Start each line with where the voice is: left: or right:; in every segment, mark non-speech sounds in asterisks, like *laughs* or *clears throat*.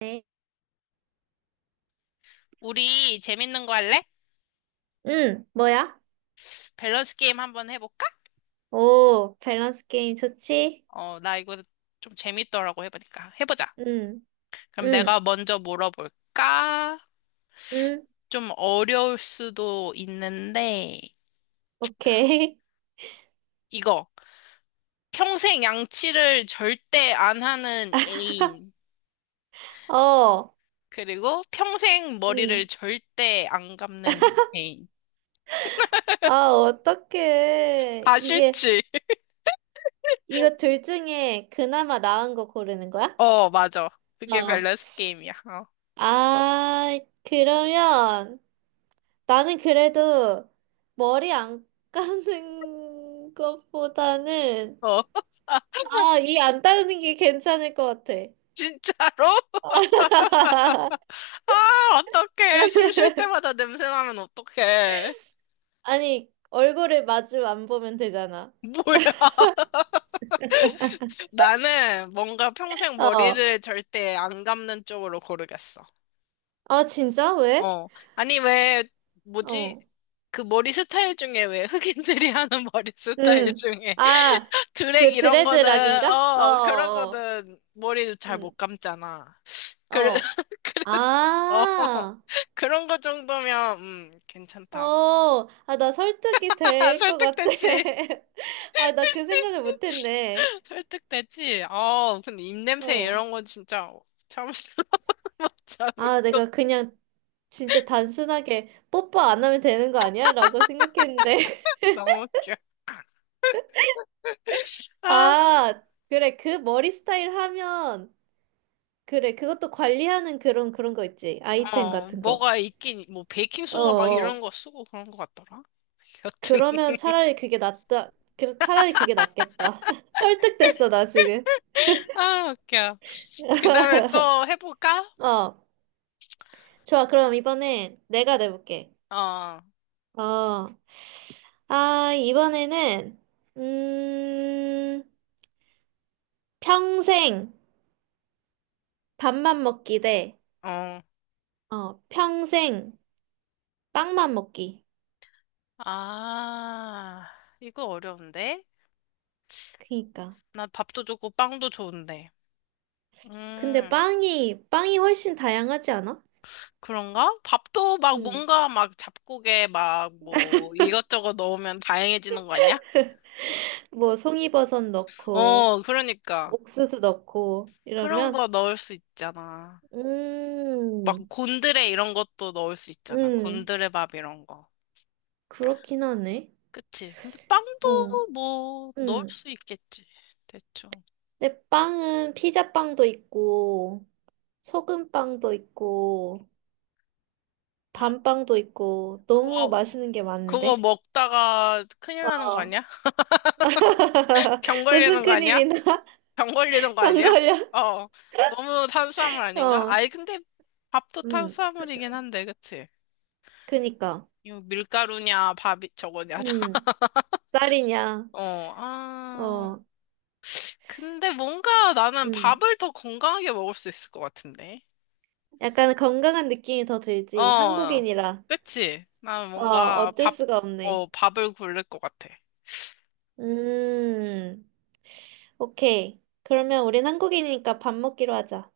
right: 네.
left: 우리 재밌는 거 할래?
right: 응, 뭐야?
left: 밸런스 게임 한번 해볼까?
right: 오, 밸런스 게임 좋지?
left: 어, 나 이거 좀 재밌더라고 해보니까. 해보자.
right: 응,
left: 그럼
right: 응,
left: 내가 먼저 물어볼까?
right: 응,
left: 좀 어려울 수도 있는데,
right: 오케이.
left: 이거. 평생 양치를 절대 안 하는 애인.
right: *laughs* 어,
left: 그리고 평생 머리를
right: 응.
left: 절대 안 감는 애인.
right: 아, 어떡해.
left: 아, 싫지? *laughs*
right: 이거 둘 중에 그나마 나은 거 고르는 거야?
left: 어, 맞아. 그게
right: 어.
left: 밸런스 게임이야.
right: 아, 그러면 나는 그래도 머리 안 감는 *laughs* 것보다는,
left: 어, 어. *laughs*
right: 아, 이 안 따르는 게 괜찮을 것 같아.
left: 진짜로?
right: *laughs*
left: 아, 어떡해. 숨 쉴 때마다 냄새 나면 어떡해.
right: 아니, 얼굴을 마주 안 보면 되잖아.
left: 뭐야. *laughs*
right: *laughs*
left: 나는 뭔가 평생
right: 어.
left: 머리를 절대 안 감는 쪽으로 고르겠어.
right: 아, 진짜? 왜?
left: 어. 아니, 왜, 뭐지?
right: 어.
left: 그 머리 스타일 중에 왜 흑인들이 *laughs* 하는 머리 스타일
right: 음.
left: 중에
right: 아,
left: *laughs* 드랙
right: 그
left: 이런 거는,
right: 드레드락인가? 어,
left: 어, 그런
right: 어.
left: 거는 머리도
right: 어.
left: 잘 못
right: 음.
left: 감잖아. 그래,
right: 어.
left: *laughs* 그래서, 어.
right: 아.
left: 그런 거 정도면, 괜찮다.
right: 어. 아, 나 설득이
left: *laughs*
right: 될 것 같아.
left: 설득됐지.
right: *laughs* 아, 나 그 생각을 못
left: *laughs*
right: 했네.
left: 설득됐지? 아, 근데 입냄새
right: 어.
left: 이런 건 진짜 참을 수 *laughs* 못 참을
right: 아,
left: 것
right: 내가 그냥 진짜 단순하게 뽀뽀 안 하면 되는 거 아니야? 라고 생각했는데.
left: 너무 웃겨. *laughs*
right: *laughs*
left: 아,
right: 아, 그래. 그 머리 스타일 하면 그래, 그것도 관리하는 그런 거 있지. 아이템
left: 어,
right: 같은 거.
left: 뭐가 있긴, 뭐,
right: 어,
left: 베이킹소다 막 이런
right: 어.
left: 거 쓰고 그런 것 같더라. 여튼,
right: 그러면 차라리 그게 낫다. 그, 차라리 그게 낫겠다. *laughs* 설득됐어, 나 지금.
left: *laughs* 아, 웃겨. 그 다음에
right: *laughs*
left: 또 해볼까?
right: 어. 좋아, 그럼 이번엔 내가 내볼게.
left: 어,
right: 어. 아, 이번에는, 음, 평생 밥만 먹기 대,
left: 어.
right: 어, 평생 빵만 먹기.
left: 아, 이거 어려운데?
right: 그니까.
left: 나 밥도 좋고 빵도 좋은데.
right: 근데
left: 음.
right: 빵이 훨씬 다양하지 않아?
left: 그런가? 밥도 막
right: 음.
left: 뭔가 막 잡곡에 막 뭐 이것저것 넣으면 다양해지는 거 아니야?
right: 뭐 송이버섯 넣고
left: 어, 그러니까.
right: 옥수수 넣고
left: 그런
right: 이러면
left: 거 넣을 수 있잖아. 막
right: 음,
left: 곤드레 이런 것도 넣을 수 있잖아.
right: 음,
left: 곤드레 밥 이런 거.
right: 그렇긴 하네.
left: 그치? 근데
right: 어,
left: 빵도 뭐 넣을
right: 음.
left: 수 있겠지. 대충.
right: 근데 빵은 피자빵도 있고 소금빵도 있고 밤빵도 있고 너무
left: 그거,
right: 맛있는 게
left: 그거
right: 많은데.
left: 먹다가 큰일 나는 거
right: 어.
left: 아니야? *laughs*
right: *laughs*
left: 병
right: 무슨
left: 걸리는 거 아니야?
right: 큰일이나?
left: 병
right: *laughs*
left: 걸리는 거
right: 병
left: 아니야?
right: 걸려?
left: 어. 너무 탄수화물 아닌가?
right: 어,
left: 아니, 근데 밥도
right: 음.
left: 탄수화물이긴 한데, 그치?
right: 그니까.
left: 이거 밀가루냐, 밥이 저거냐, 다. *laughs*
right: 음. 딸이냐?
left: 어, 아.
right: 어,
left: 근데 뭔가 나는
right: 음.
left: 밥을 더 건강하게 먹을 수 있을 것 같은데.
right: 약간 건강한 느낌이 더 들지.
left: 어,
right: 한국인이라.
left: 그치? 나는
right: 어,
left: 뭔가
right: 어쩔
left: 밥,
right: 수가
left: 어,
right: 없네.
left: 밥을 고를 것 같아.
right: 음, 오케이. 그러면 우린 한국인이니까 밥 먹기로 하자.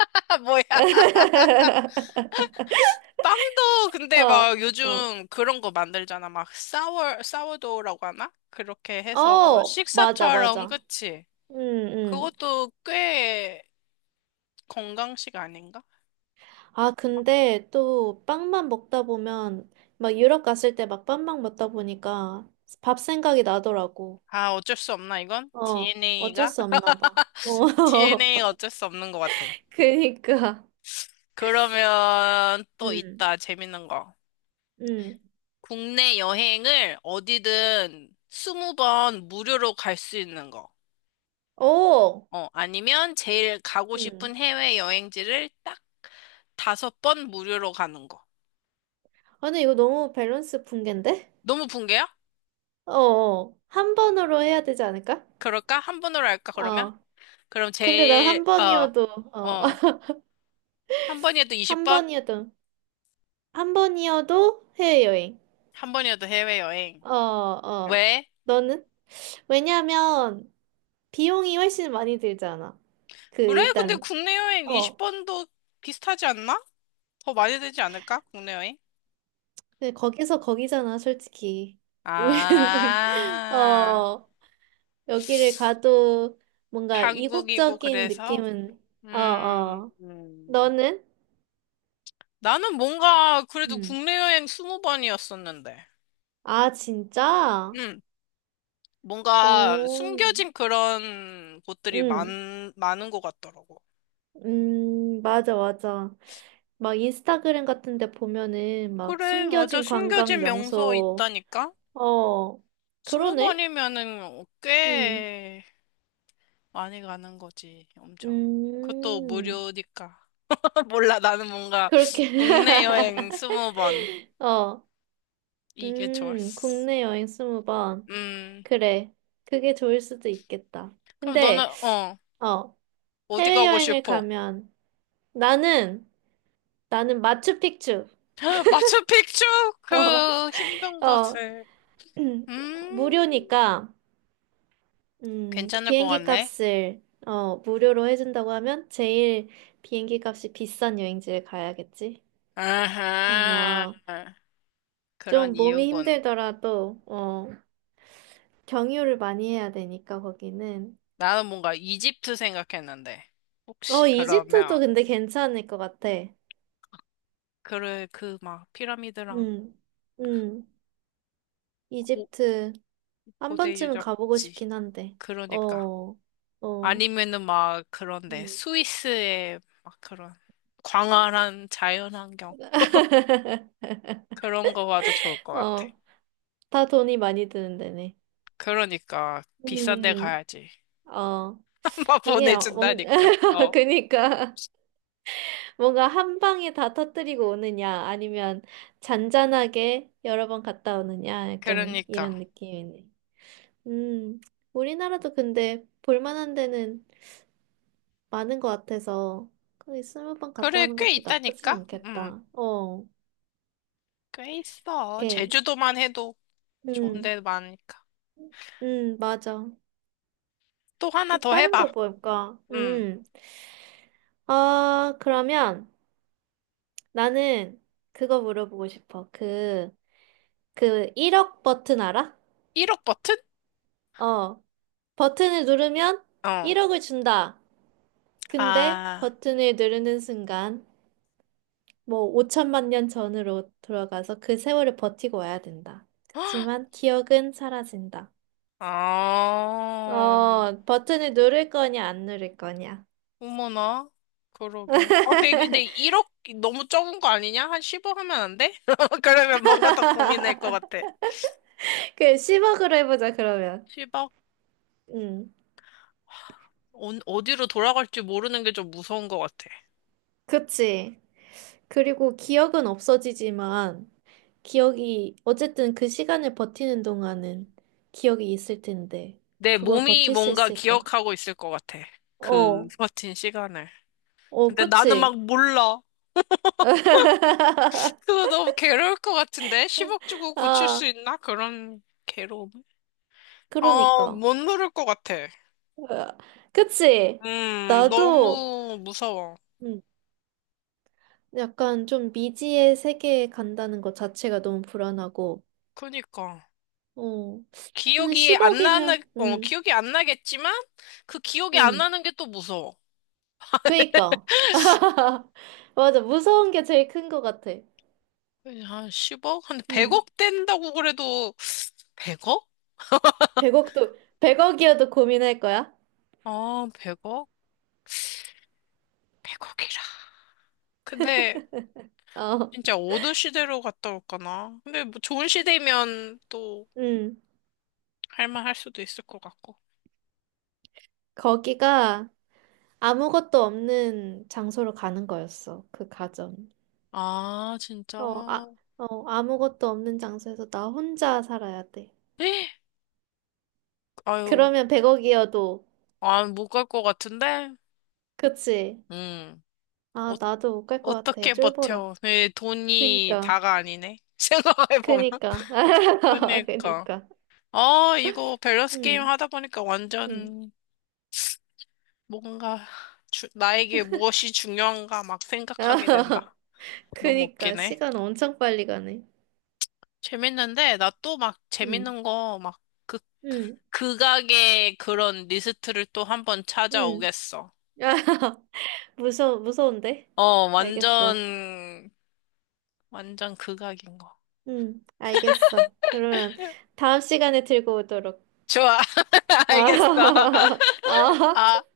left: *laughs* 뭐야?
right: *laughs*
left: 빵도 근데
right: 어,
left: 막
right: 어.
left: 요즘 그런 거 만들잖아. 막 사워, 사워도우라고 하나? 그렇게 해서
right: 어, 맞아,
left: 식사처럼,
right: 맞아.
left: 그치?
right: 음, 음.
left: 그것도 꽤 건강식 아닌가?
right: 아, 근데 또 빵만 먹다 보면, 막 유럽 갔을 때 막 빵만 먹다 보니까 밥 생각이 나더라고.
left: 아, 어쩔 수 없나, 이건?
right: 어, 어쩔
left: DNA가?
right: 수 없나 봐. 어,
left: DNA가 *laughs*
right: *laughs*
left: 어쩔 수 없는 것 같아.
right: 그니까.
left: 그러면 또
right: 음,
left: 있다. 재밌는 거.
right: 음.
left: 국내 여행을 어디든 20번 무료로 갈 수 있는 거.
right: 오!
left: 어, 아니면 제일 가고 싶은
right: 음.
left: 해외 여행지를 딱 다섯 번 무료로 가는 거.
right: 아니, 이거 너무 밸런스 붕괴인데?
left: 너무 붕괴야?
right: 어, 어. 한 번으로 해야 되지 않을까?
left: 그럴까? 한 번으로 할까, 그러면?
right: 어.
left: 그럼
right: 근데 난
left: 제일,
right: 한
left: 어,
right: 번이어도, 어,
left: 어,
right: *laughs*
left: 한 번이어도
right: 한
left: 20번?
right: 번이어도, 한 번이어도 해외여행.
left: 한 번이어도 해외여행.
right: 어, 어.
left: 왜?
right: 너는? 왜냐면, 비용이 훨씬 많이 들잖아. 그,
left: 그래? 근데
right: 일단,
left: 국내 여행
right: 어.
left: 20번도 비슷하지 않나? 더 많이 되지 않을까? 국내 여행?
right: 근데 거기서 거기잖아, 솔직히. *laughs* 우리, 우리,
left: 아,
right: 어, 여기를 가도 뭔가
left: 한국이고
right: 이국적인
left: 그래서
right: 느낌은, 어,
left: 음,
right: 어.
left: 음.
right: 너는?
left: 나는 뭔가 그래도
right: 응.
left: 국내 여행 스무 번이었었는데
right: 아, 진짜?
left: 음, 뭔가
right: 오,
left: 숨겨진 그런 곳들이
right: 응,
left: 많은 것 같더라고.
right: 맞아, 맞아. 막 인스타그램 같은 데 보면은 막
left: 그래, 맞아.
right: 숨겨진 관광
left: 숨겨진 명소
right: 명소,
left: 있다니까?
right: 어,
left: 스무
right: 그러네?
left: 번이면은
right: 응,
left: 꽤 많이 가는 거지, 엄청. 그것도
right: 음,
left: 무료니까. *laughs* 몰라, 나는 뭔가
right: 그렇게.
left: 국내 여행 스무 번
right: *laughs* 어,
left: 이게 좋았어.
right: 국내 여행 스무 번.
left: 음,
right: 그래. 그게 좋을 수도 있겠다.
left: 그럼 너는,
right: 근데,
left: 어.
right: 어,
left: 어디 가고
right: 해외여행을
left: 싶어?
right: 가면 나는, 나는 마추픽추.
left: *laughs* 마추픽추?
right: *laughs* 어,
left: 그 힘든
right: 어,
left: 곳을.
right: *clears throat*
left: 음,
right: 무료니까,
left: 괜찮을 것
right: 비행기
left: 같네.
right: 값을, 어, 무료로 해준다고 하면 제일 비행기 값이 비싼 여행지에 가야겠지.
left: 아하,
right: 그러면
left: 그런
right: 좀 몸이
left: 이유군.
right: 힘들더라도, 어, 경유를 많이 해야 되니까, 거기는.
left: 나는 뭔가 이집트 생각했는데. 혹시
right: 어, 이집트도
left: 그러면,
right: 근데 괜찮을 것 같아.
left: 그래, 그 막 피라미드랑
right: 음, 음,
left: 고,
right: 이집트 한
left: 고대
right: 번쯤은 가보고
left: 유적지.
right: 싶긴 한데,
left: 그러니까.
right: 어, 어,
left: 아니면은 막 그런데
right: 음.
left: 스위스의 막 그런 광활한 자연환경.
right: *laughs*
left: 그런 거 봐도 좋을 것 같아.
right: 어, 다 돈이 많이 드는 데네.
left: 그러니까 비싼 데
right: 음,
left: 가야지.
right: 어,
left: *laughs* 막
right: 이게 뭔,
left: 보내준다니까.
right: *laughs*
left: 어.
right: 그니까 뭔가 한 방에 다 터뜨리고 오느냐, 아니면 잔잔하게 여러 번 갔다 오느냐, 약간
left: 그러니까.
right: 이런 느낌이네. 음, 우리나라도 근데 볼만한 데는 많은 것 같아서 거기 스무 번 갔다
left: 그래,
right: 오는
left: 꽤
right: 것도 나쁘진
left: 있다니까? 음,
right: 않겠다. 어,
left: 꽤 있어.
right: 오케이.
left: 제주도만 해도 좋은
right: 음,
left: 데 많으니까.
right: 맞아.
left: 또 하나
right: 또
left: 더
right: 다른 거
left: 해봐.
right: 볼까?
left: 음,
right: 아, 그러면. 나는 그거 물어보고 싶어. 그, 그 1억 버튼 알아?
left: 1억 버튼?
right: 어. 버튼을 누르면
left: 어.
right: 1억을 준다. 근데
left: 아,
right: 버튼을 누르는 순간 뭐 5천만 년 전으로 돌아가서 그 세월을 버티고 와야 된다.
left: *gasps* 헉,
right: 그치만 기억은 사라진다.
left: 아,
right: 어, 버튼을 누를 거냐, 안 누를 거냐.
left: 어머나. 그러게. 아, 근데 1억 너무 적은 거 아니냐? 한 10억 하면 안 돼? *laughs* 그러면 뭔가 더 고민할 것 같아.
right: *laughs* 그 10억으로 해보자, 그러면.
left: 10억?
right: 음,
left: 어, 어디로 돌아갈지 모르는 게 좀 무서운 것 같아.
right: 그치. 그리고 기억은 없어지지만 기억이, 어쨌든 그 시간을 버티는 동안은 기억이 있을 텐데,
left: 내
right: 그걸
left: 몸이
right: 버틸 수
left: 뭔가
right: 있을까?
left: 기억하고 있을 것 같아. 그
right: 어,
left: 버틴 시간을.
right: 어,
left: 근데 나는
right: 그치?
left: 막 몰라.
right: *laughs*
left: 그거 너무 괴로울 것 같은데? 10억 주고 고칠 수
right: 아,
left: 있나? 그런 괴로움. 아,
right: 그러니까.
left: 못 누를 것 같아.
right: 으아, 그치? 나도,
left: 너무 무서워.
right: 음, 약간 좀 미지의 세계에 간다는 것 자체가 너무 불안하고,
left: 그니까.
right: 어, 한
left: 기억이 안 나는,
right: 10억이면,
left: 어, 기억이 안 나겠지만, 그 기억이 안
right: 음,
left: 나는 게 또 무서워.
right: 그니까.
left: *laughs*
right: *laughs* 맞아, 무서운 게 제일 큰 것 같아.
left: 한 10억? 한
right: 음.
left: 100억 된다고 그래도 100억?
right: 백억도 백억이어도 고민할 거야?
left: 아, 100억? 100억이라. 근데
right: 어,
left: 진짜 어느 시대로 갔다 올까나? 근데 뭐 좋은 시대면 또
right: 응.
left: 할만할 수도 있을 것 같고.
right: 거기가 아무것도 없는 장소로 가는 거였어, 그 가정.
left: 아, 진짜.
right: 어, 아, 어, 아무것도 없는 장소에서 나 혼자 살아야 돼.
left: 에이, 아유,
right: 그러면 백억이어도
left: 아, 못 갈 것 같은데?
right: 그치?
left: 음,
right: 아,
left: 어,
right: 나도 못 갈 것 같아.
left: 어떻게
right: 쫄보라.
left: 버텨? 내 돈이
right: 그니까,
left: 다가 아니네. *laughs* 생각해보면.
right: 그니까, *laughs*
left: 그러니까.
right: 그니까.
left: 아, 이거 밸런스 게임
right: 응,
left: 하다 보니까
right: 응.
left: 완전 뭔가 주- 나에게 무엇이 중요한가 막 생각하게 된다.
right: *laughs*
left: 너무
right: 그니까,
left: 웃기네.
right: 시간 엄청 빨리 가네.
left: 재밌는데, 나 또 막
right: 응,
left: 재밌는 거막그
right: 응,
left: 극악의 그런 리스트를 또 한 번
right: 응.
left: 찾아오겠어.
right: *laughs* 야, 무서워, 무서운데?
left: 어,
right: 알겠어.
left: 완전, 완전 극악인 거.
right: 응, 알겠어. 그러면 다음 시간에 들고 오도록.
left: 좋아. *laughs*
right: *laughs*
left: 알겠어.
right: 아, 아.
left: 아.